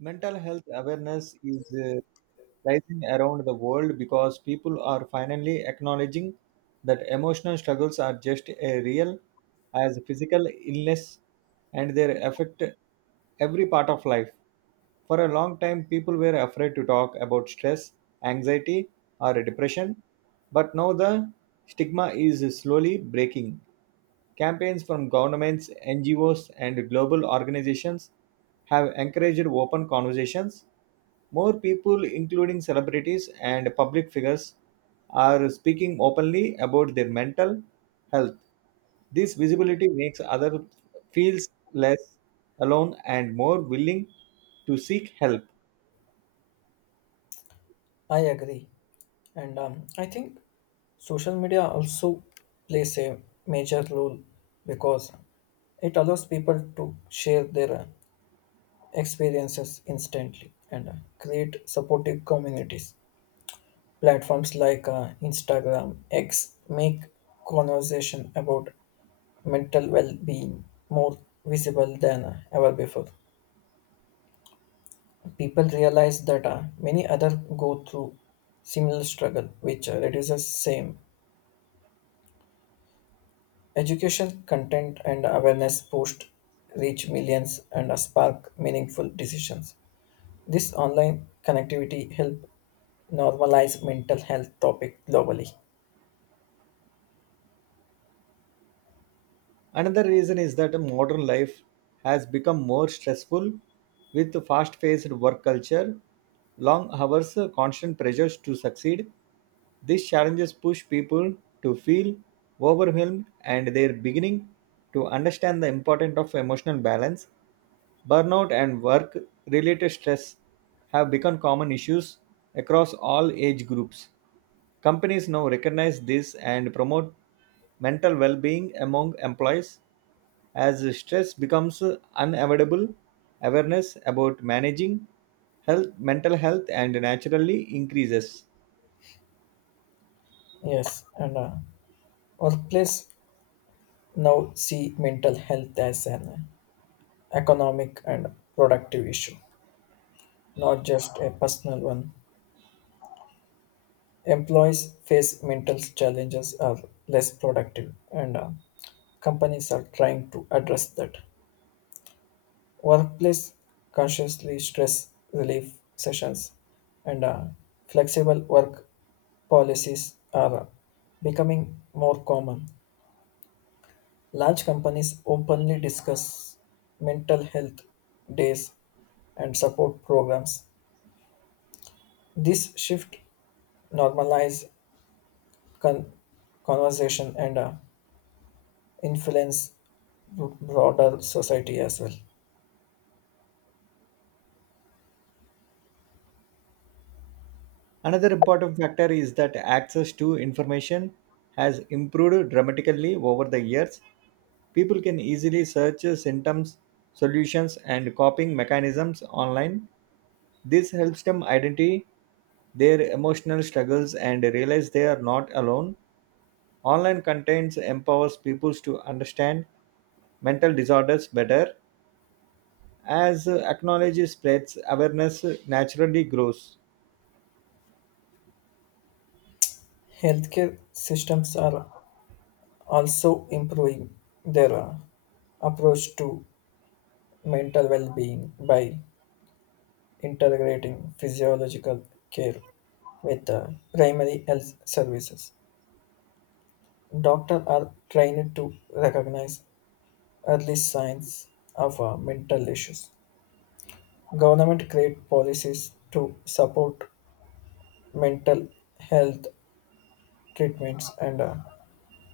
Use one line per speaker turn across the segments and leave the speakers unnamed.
Mental health awareness is rising around the world because people are finally acknowledging that emotional struggles are just as real as physical illness and they affect every part of life. For a long time, people were afraid to talk about stress, anxiety, or depression, but now the stigma is slowly breaking. Campaigns from governments, NGOs, and global organizations have encouraged open conversations. More people, including celebrities and public figures, are speaking openly about their mental health. This visibility makes others feel less alone and more willing to seek help.
I agree. And I think social media also plays a major role because it allows people to share their experiences instantly and create supportive communities. Platforms like Instagram, X make conversation about mental well being more visible than ever before. People realize that many others go through similar struggle, which reduces same Education, content, and awareness posts reach millions and spark meaningful decisions. This online connectivity help normalize mental health topic globally.
Another reason is that modern life has become more stressful with fast paced work culture, long hours, constant pressures to succeed. These challenges push people to feel overwhelmed and they're beginning to understand the importance of emotional balance. Burnout and work related stress have become common issues across all age groups. Companies now recognize this and promote mental well being among employees as stress becomes unavoidable, awareness about managing health, mental health, and naturally increases.
Yes, and workplace now see mental health as an economic and productive issue, not just a personal one. Employees face mental challenges are less productive, and companies are trying to address that. Workplace consciously stress relief sessions and flexible work policies are becoming more common. Large companies openly discuss mental health days and support programs. This shift normalize con- conversation and influence broader society as well.
Another important factor is that access to information has improved dramatically over the years. People can easily search symptoms, solutions, and coping mechanisms online. This helps them identify their emotional struggles and realize they are not alone. Online contents empowers people to understand mental disorders better as acknowledge spreads awareness naturally grows.
Healthcare systems are also improving their approach to mental well-being by integrating physiological care with primary health services. Doctors are trained to recognize early signs of mental issues. Government create policies to support mental health treatments and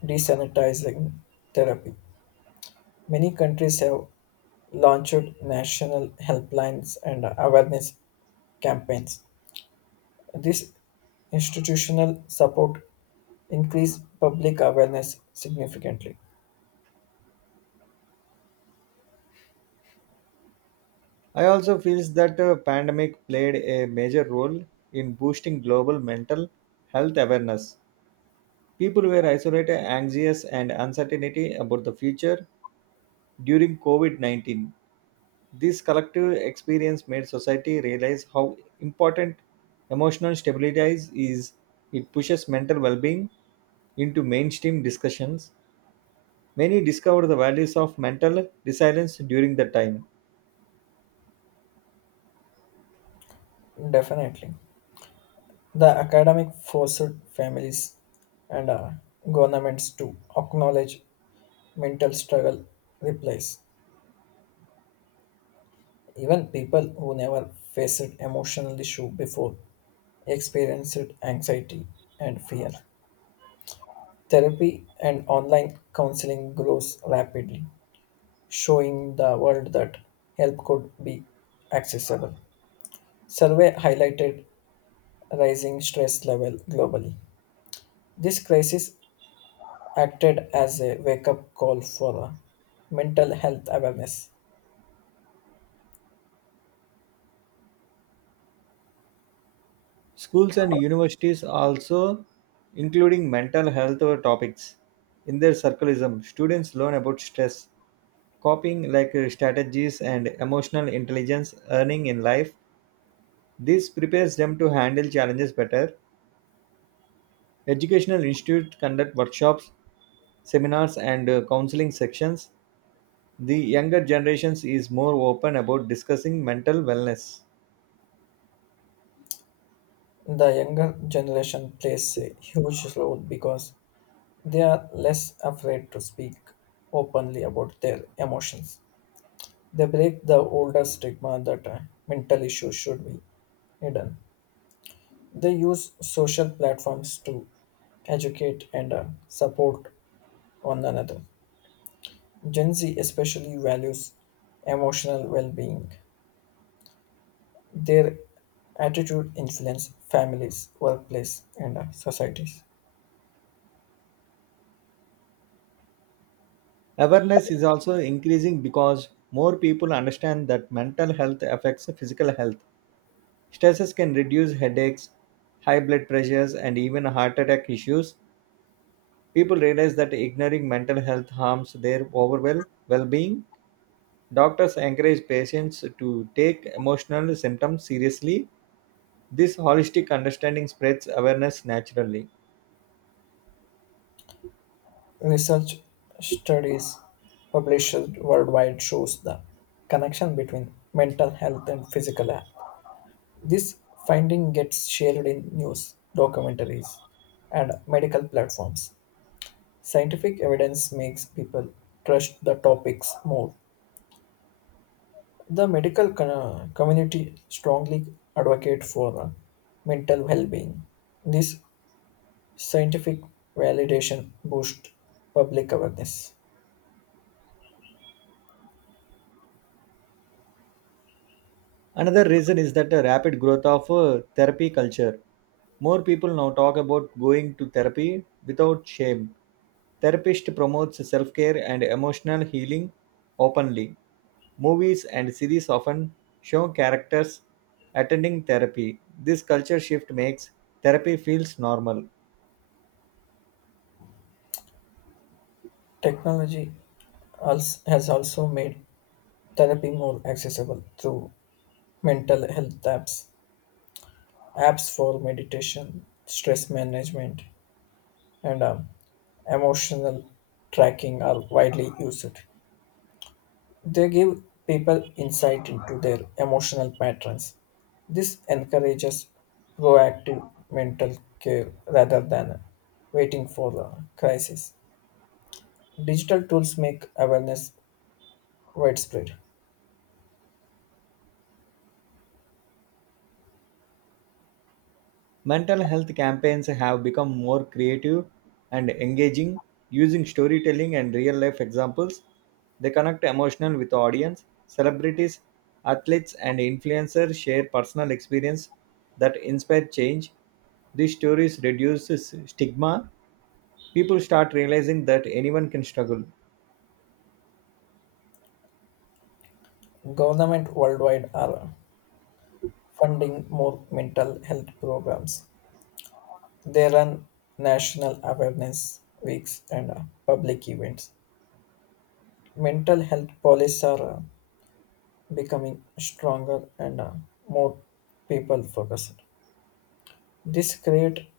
desanitizing therapy. Many countries have launched national helplines and awareness campaigns. This institutional support increased public awareness significantly.
I also feels that pandemic played a major role in boosting global mental health awareness. People were isolated anxious and uncertainty about the future during covid-19. This collective experience made society realize how important emotional stability is. It pushes mental well-being into mainstream discussions. Many discovered the values of mental resilience during the time.
Definitely. The academic forced families and governments to acknowledge mental struggle replies. Even people who never faced emotional issue before experienced anxiety and fear. Therapy and online counseling grows rapidly, showing the world that help could be accessible. Survey highlighted rising stress level globally. This crisis acted as a wake-up call for mental health awareness.
Schools and universities also including mental health topics in their circleism. Students learn about stress, coping strategies and emotional intelligence earning in life. This prepares them to handle challenges better. Educational institutes conduct workshops, seminars and counseling sections. The younger generations is more open about discussing mental wellness.
The younger generation plays a huge role because they are less afraid to speak openly about their emotions. They break the older stigma that mental issues should be hidden. They use social platforms to educate and support one another. Gen Z especially values emotional well-being. Their attitude influences families, workplace, and societies.
Awareness is also increasing because more people understand that mental health affects physical health. Stresses can reduce headaches, high blood pressures, and even heart attack issues. People realize that ignoring mental health harms their overall well being. Doctors encourage patients to take emotional symptoms seriously. This holistic understanding spreads awareness naturally.
Research studies published worldwide shows the connection between mental health and physical. This finding gets shared in news, documentaries, and medical platforms. Scientific evidence makes people trust the topics more. The medical community strongly advocate for mental well-being. This scientific validation boosts public awareness.
Another reason is that the rapid growth of therapy culture. More people now talk about going to therapy without shame. Therapist promotes self-care and emotional healing openly. Movies and series often show characters attending therapy. This culture shift makes therapy feels normal.
Technology has also made therapy more accessible through mental health apps, apps for meditation, stress management, and emotional tracking are widely used. They give people insight into their emotional patterns. This encourages proactive mental care rather than waiting for the crisis. Digital tools make awareness widespread.
Mental health campaigns have become more creative and engaging using storytelling and real life examples. They connect emotional with audience. Celebrities, athletes, and influencers share personal experience that inspire change. These stories reduce stigma. People start realizing that anyone can struggle.
Government worldwide are funding more mental health programs. They run national awareness weeks and public events. Mental health policies are becoming stronger and more people focused. This create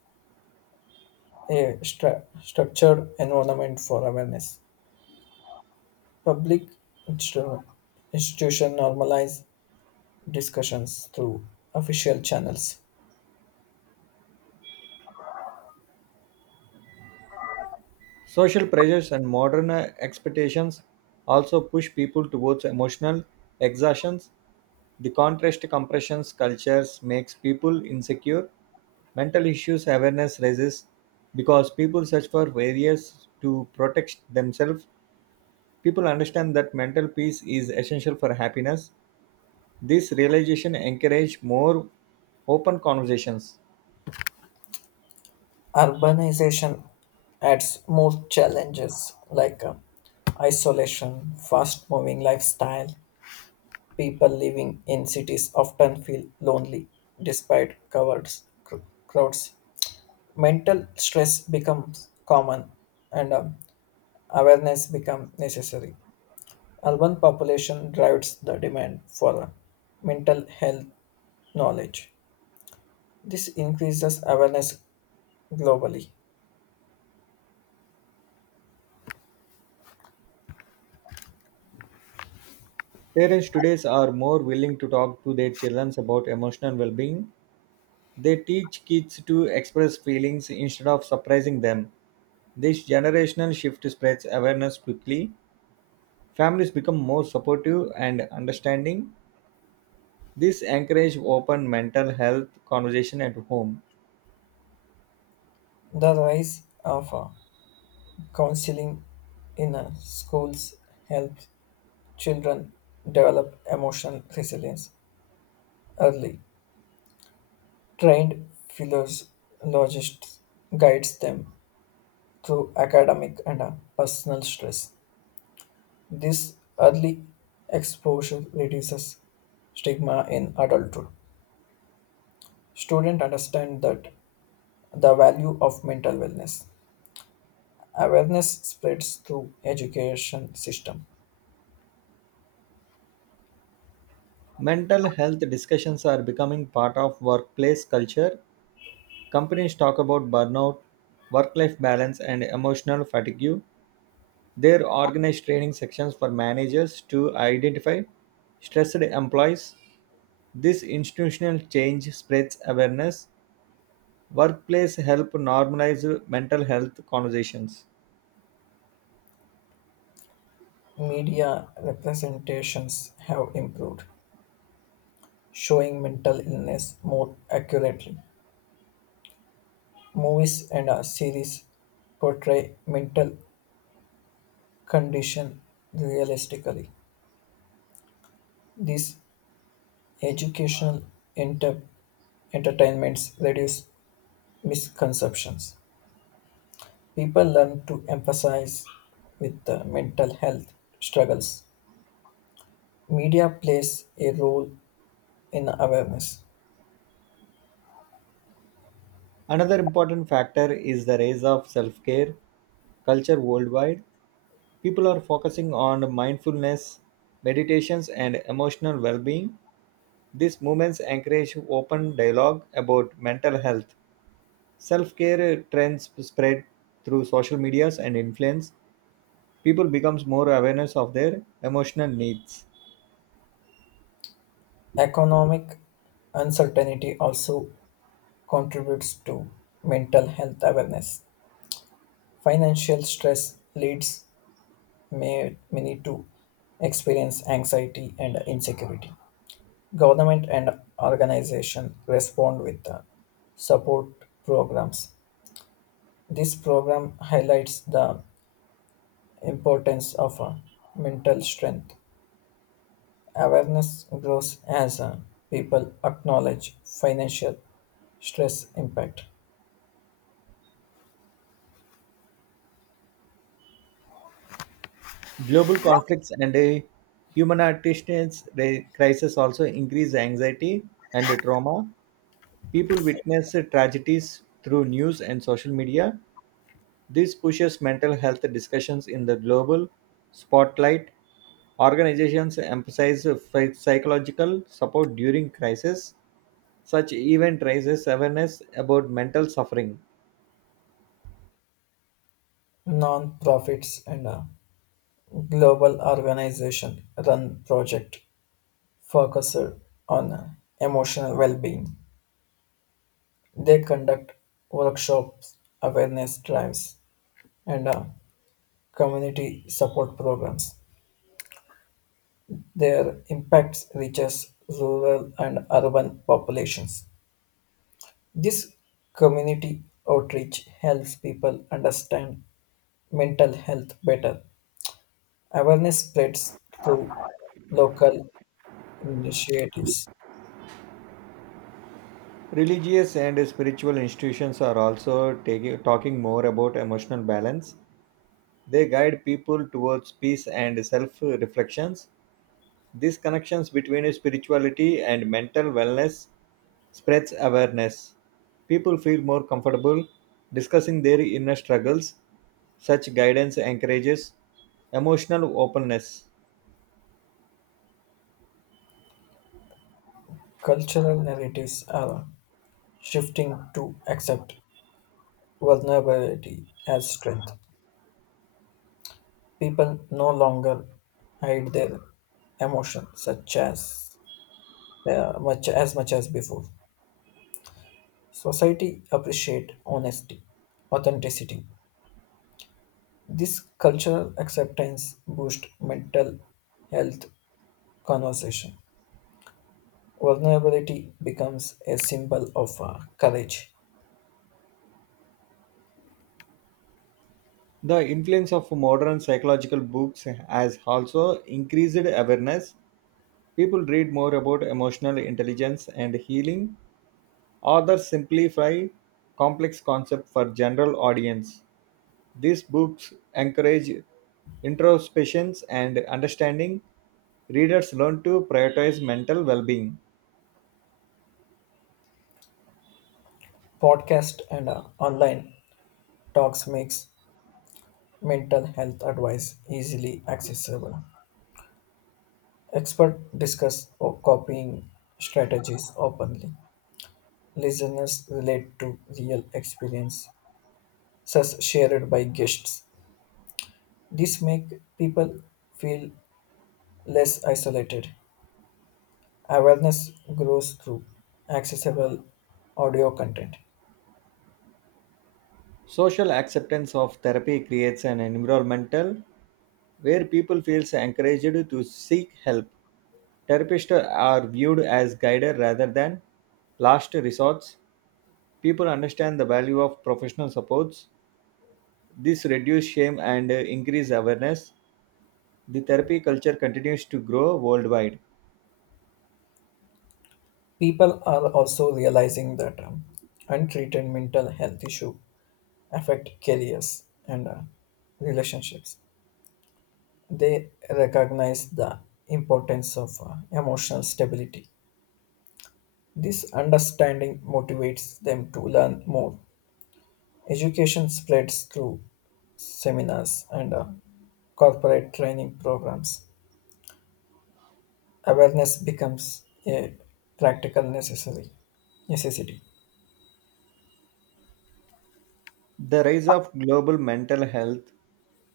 a structured environment for awareness. Public instru- institution normalize discussions through official channels.
Social pressures and modern expectations also push people towards emotional exhaustions. The contrast compressions cultures makes people insecure. Mental issues awareness rises because people search for various to protect themselves. People understand that mental peace is essential for happiness. This realization encourage more open conversations.
Urbanization adds more challenges like isolation, fast moving lifestyle. People living in cities often feel lonely despite covered cr- crowds. Mental stress becomes common and awareness becomes necessary. Urban population drives the demand for mental health knowledge. This increases awareness globally.
Parents today are more willing to talk to their children about emotional well-being. They teach kids to express feelings instead of suppressing them. This generational shift spreads awareness quickly. Families become more supportive and understanding. This encourages open mental health conversation at home.
The rise of counseling in schools helps children develop emotional resilience early. Trained philologists guides them through academic and personal stress. This early exposure reduces stigma in adulthood. Students understand that the value of mental wellness. Awareness spreads through education system.
Mental health discussions are becoming part of workplace culture. Companies talk about burnout, work life balance, and emotional fatigue. They organize training sections for managers to identify stressed employees. This institutional change spreads awareness. Workplace help normalize mental health conversations.
Media representations have improved, showing mental illness more accurately. Movies and series portray mental condition realistically. These educational inter- entertainments reduce misconceptions. People learn to emphasize with the mental health struggles. Media plays a role in awareness.
Another important factor is the rise of self care culture worldwide. People are focusing on mindfulness, meditations, and emotional well being. These movements encourage open dialogue about mental health. Self care trends spread through social medias and influence. People becomes more awareness of their emotional needs.
Economic uncertainty also contributes to mental health awareness. Financial stress leads many to experience anxiety and insecurity. Government and organization respond with the support programs. This program highlights the importance of mental strength. Awareness grows as people acknowledge financial stress impact.
Global conflicts and a humanitarian crisis also increase anxiety and trauma. People witness tragedies through news and social media. This pushes mental health discussions in the global spotlight. Organizations emphasize psychological support during crisis. Such event raises awareness about mental suffering.
Non-profits and global organization run project focused on emotional well-being. They conduct workshops, awareness drives, and community support programs. Their impacts reaches rural and urban populations. This community outreach helps people understand mental health better. Awareness spreads through local initiatives.
Religious and spiritual institutions are also talking more about emotional balance. They guide people towards peace and self reflections. These connections between spirituality and mental wellness spreads awareness. People feel more comfortable discussing their inner struggles. Such guidance encourages emotional openness.
Cultural narratives are shifting to accept vulnerability as strength. People no longer hide their emotions such as much as before. Society appreciate honesty, authenticity. This cultural acceptance boosts mental health conversation. Vulnerability becomes a symbol of courage.
The influence of modern psychological books has also increased awareness. People read more about emotional intelligence and healing. Authors simplify complex concepts for general audience. These books encourage introspection and understanding. Readers learn to prioritize mental well being.
Podcast and online talks makes mental health advice easily accessible. Experts discuss copying strategies openly. Listeners relate to real experience, such shared by guests. This make people feel less isolated. Awareness grows through accessible audio content.
Social acceptance of therapy creates an environmental where people feel encouraged to seek help. Therapists are viewed as guiders rather than last resorts. People understand the value of professional supports. This reduces shame and increases awareness. The therapy culture continues to grow worldwide.
People are also realizing that untreated mental health issues affect careers and relationships. They recognize the importance of emotional stability. This understanding motivates them to learn more. Education spreads through seminars and corporate training programs. Awareness becomes a practical necessary necessity.
The rise of global mental health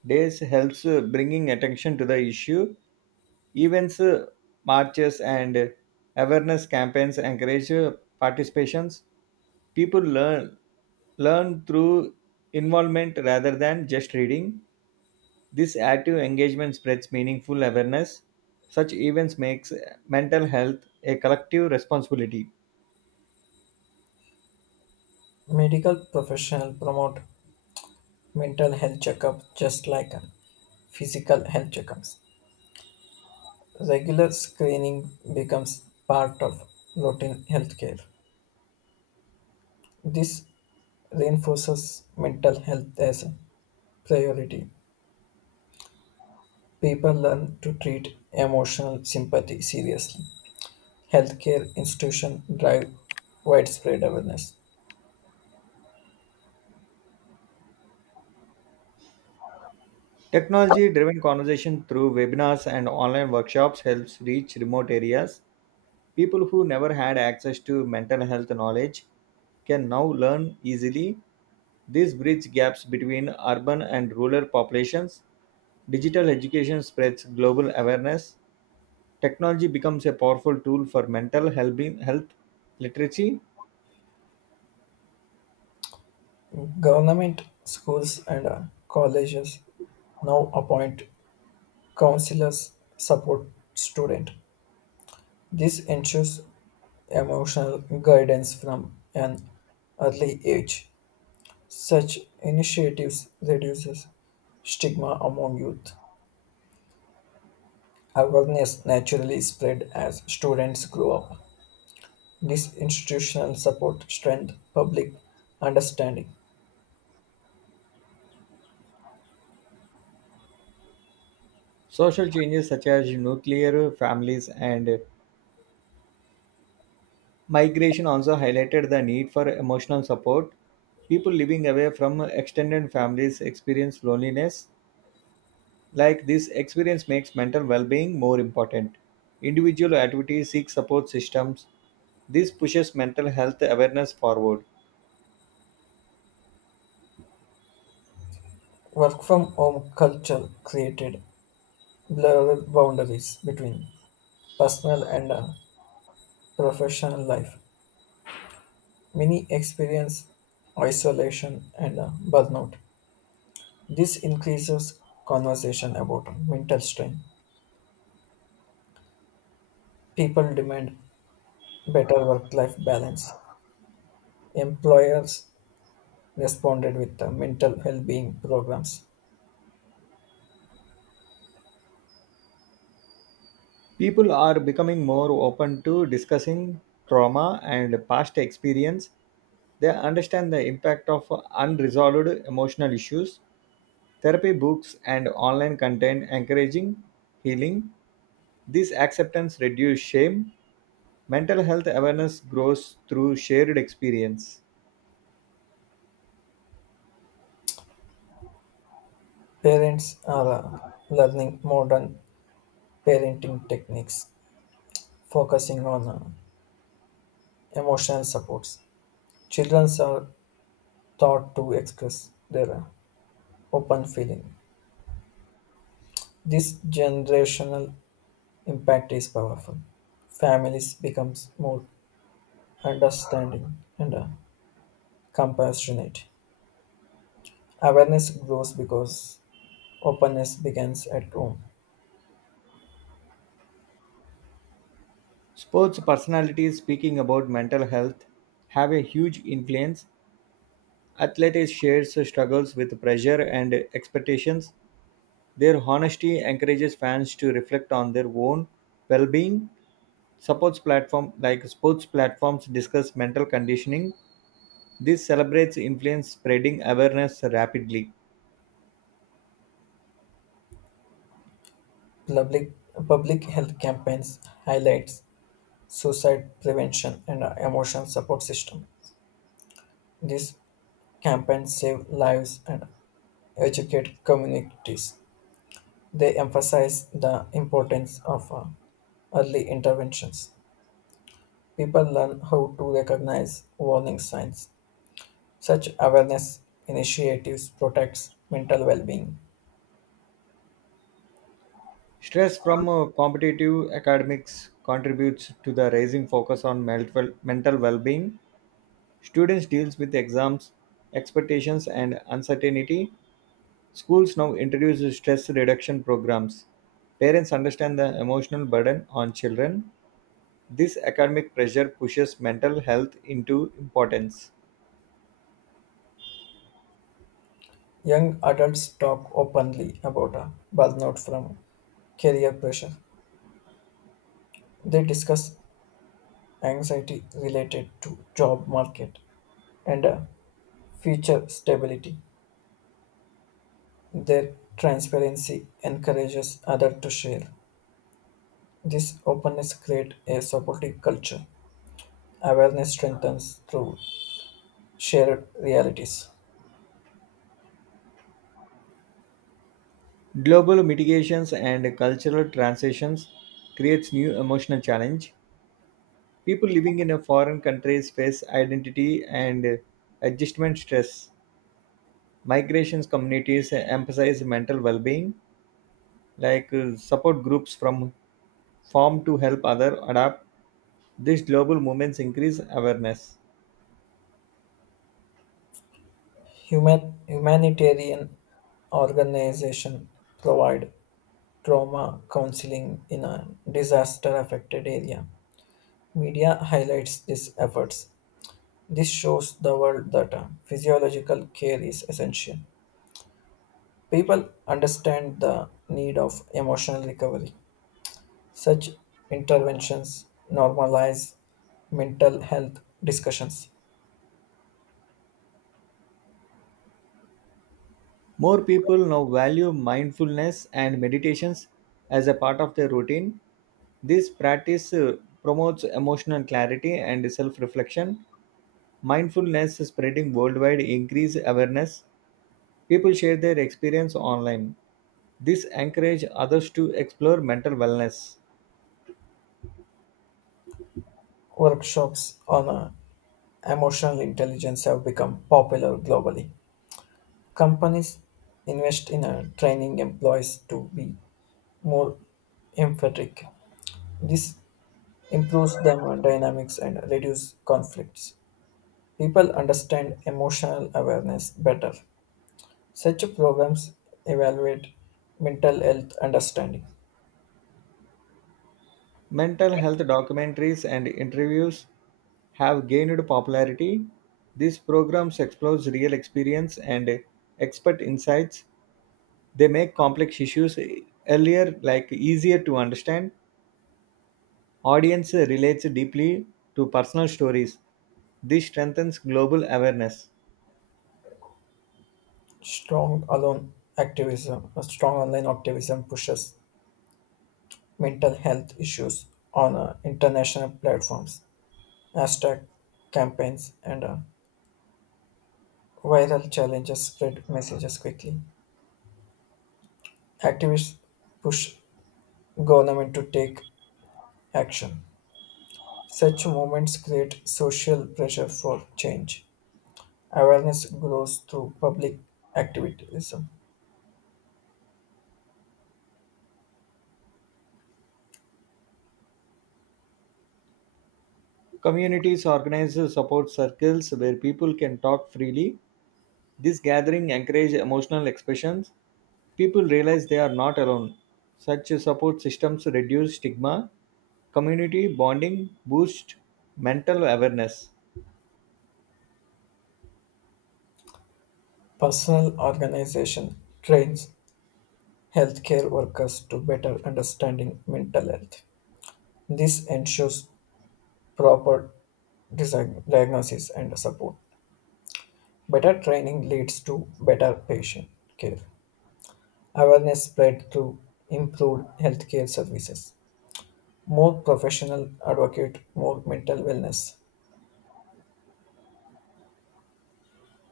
days helps bringing attention to the issue. Events, marches, and awareness campaigns encourage participations. People learn through involvement rather than just reading. This active engagement spreads meaningful awareness. Such events makes mental health a collective responsibility.
Medical professionals promote mental health checkups just like physical health checkups. Regular screening becomes part of routine healthcare. This reinforces mental health as a priority. People learn to treat emotional sympathy seriously. Healthcare institutions drive widespread awareness.
Technology driven conversation through webinars and online workshops helps reach remote areas. People who never had access to mental health knowledge can now learn easily. This bridges gaps between urban and rural populations. Digital education spreads global awareness. Technology becomes a powerful tool for mental health literacy.
Government schools and colleges now appoint counselors support student. This ensures emotional guidance from an early age. Such initiatives reduces stigma among youth. Awareness naturally spread as students grow up. This institutional support strengthened public understanding.
Social changes such as nuclear families and migration also highlighted the need for emotional support. People living away from extended families experience loneliness. Like this experience makes mental well-being more important. Individual activities seek support systems. This pushes mental health awareness forward.
Work from home culture created blurred boundaries between personal and professional life. Many experience isolation and burnout. This increases conversation about mental strain. People demand better work life balance. Employers responded with mental well being programs.
People are becoming more open to discussing trauma and past experience. They understand the impact of unresolved emotional issues. Therapy books and online content encouraging healing. This acceptance reduces shame. Mental health awareness grows through shared experience.
Parents are learning modern parenting techniques, focusing on emotional supports. Children are taught to express their open feeling. This generational impact is powerful. Families becomes more understanding and compassionate. Awareness grows because openness begins at home.
Sports personalities speaking about mental health have a huge influence. Athletes share struggles with pressure and expectations. Their honesty encourages fans to reflect on their own well-being. Supports platform like sports platforms discuss mental conditioning. This celebrates influence spreading awareness rapidly.
Public Public health campaigns highlights suicide prevention and emotional support system. These campaigns save lives and educate communities. They emphasize the importance of early interventions. People learn how to recognize warning signs. Such awareness initiatives protects mental well-being.
Stress from competitive academics contributes to the rising focus on mental well-being. Students deals with exams, expectations and uncertainty. Schools now introduce stress reduction programs. Parents understand the emotional burden on children. This academic pressure pushes mental health into importance.
Young adults talk openly about burnout from career pressure. They discuss anxiety related to job market and future stability. Their transparency encourages others to share. This openness creates a supportive culture. Awareness strengthens through shared realities.
Global mitigations and cultural transitions creates new emotional challenge. People living in a foreign countries face identity and adjustment stress. Migrations communities emphasize mental well-being. Like support groups from farm to help other adapt. These global movements increase awareness.
Humanitarian organizations provide trauma counseling in a disaster affected area. Media highlights these efforts. This shows the world that physiological care is essential. People understand the need of emotional recovery. Such interventions normalize mental health discussions.
More people now value mindfulness and meditations as a part of their routine. This practice promotes emotional clarity and self reflection. Mindfulness spreading worldwide increase awareness. People share their experience online. This encourage others to explore mental wellness.
Workshops on emotional intelligence have become popular globally. Companies invest in training employees to be more empathetic. This improves their dynamics and reduce conflicts. People understand emotional awareness better. Such programs evaluate mental health understanding.
Mental health documentaries and interviews have gained popularity. These programs explore real experience and expert insights. They make complex issues earlier like easier to understand. Audience relates deeply to personal stories. This strengthens global awareness.
A strong online activism pushes mental health issues on international platforms, hashtag campaigns, and Viral challenges spread messages quickly. Activists push government to take action. Such movements create social pressure for change. Awareness grows through public activism.
Communities organize support circles where people can talk freely. This gathering encourage emotional expressions. People realize they are not alone. Such support systems reduce stigma, community bonding, boost mental awareness.
Personal organization trains healthcare workers to better understanding mental health. This ensures proper dis- diagnosis and support. Better training leads to better patient care. Awareness spread through improved healthcare services, more professional advocate, more mental wellness.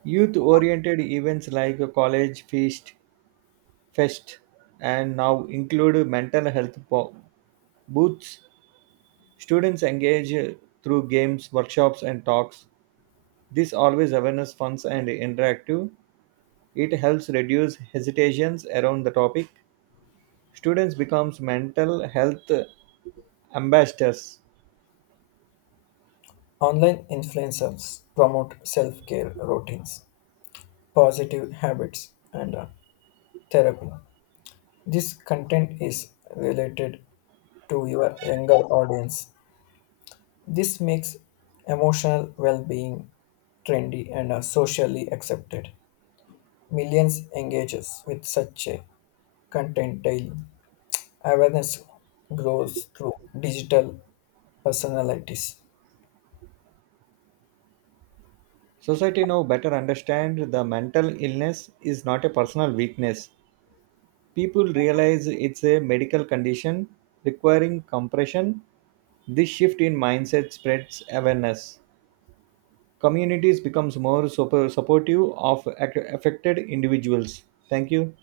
Youth oriented events like a college feast, fest, and now include mental health booths. Students engage through games, workshops, and talks. This always awareness funds and interactive. It helps reduce hesitations around the topic. Students becomes mental health ambassadors.
Online influencers promote self-care routines, positive habits, and therapy. This content is related to your younger audience. This makes emotional well-being trendy and socially accepted. Millions engages with such a content daily. Awareness grows through digital personalities.
Society now better understands the mental illness is not a personal weakness. People realize it's a medical condition requiring compression. This shift in mindset spreads awareness. Communities becomes more supportive of affected individuals. Thank you.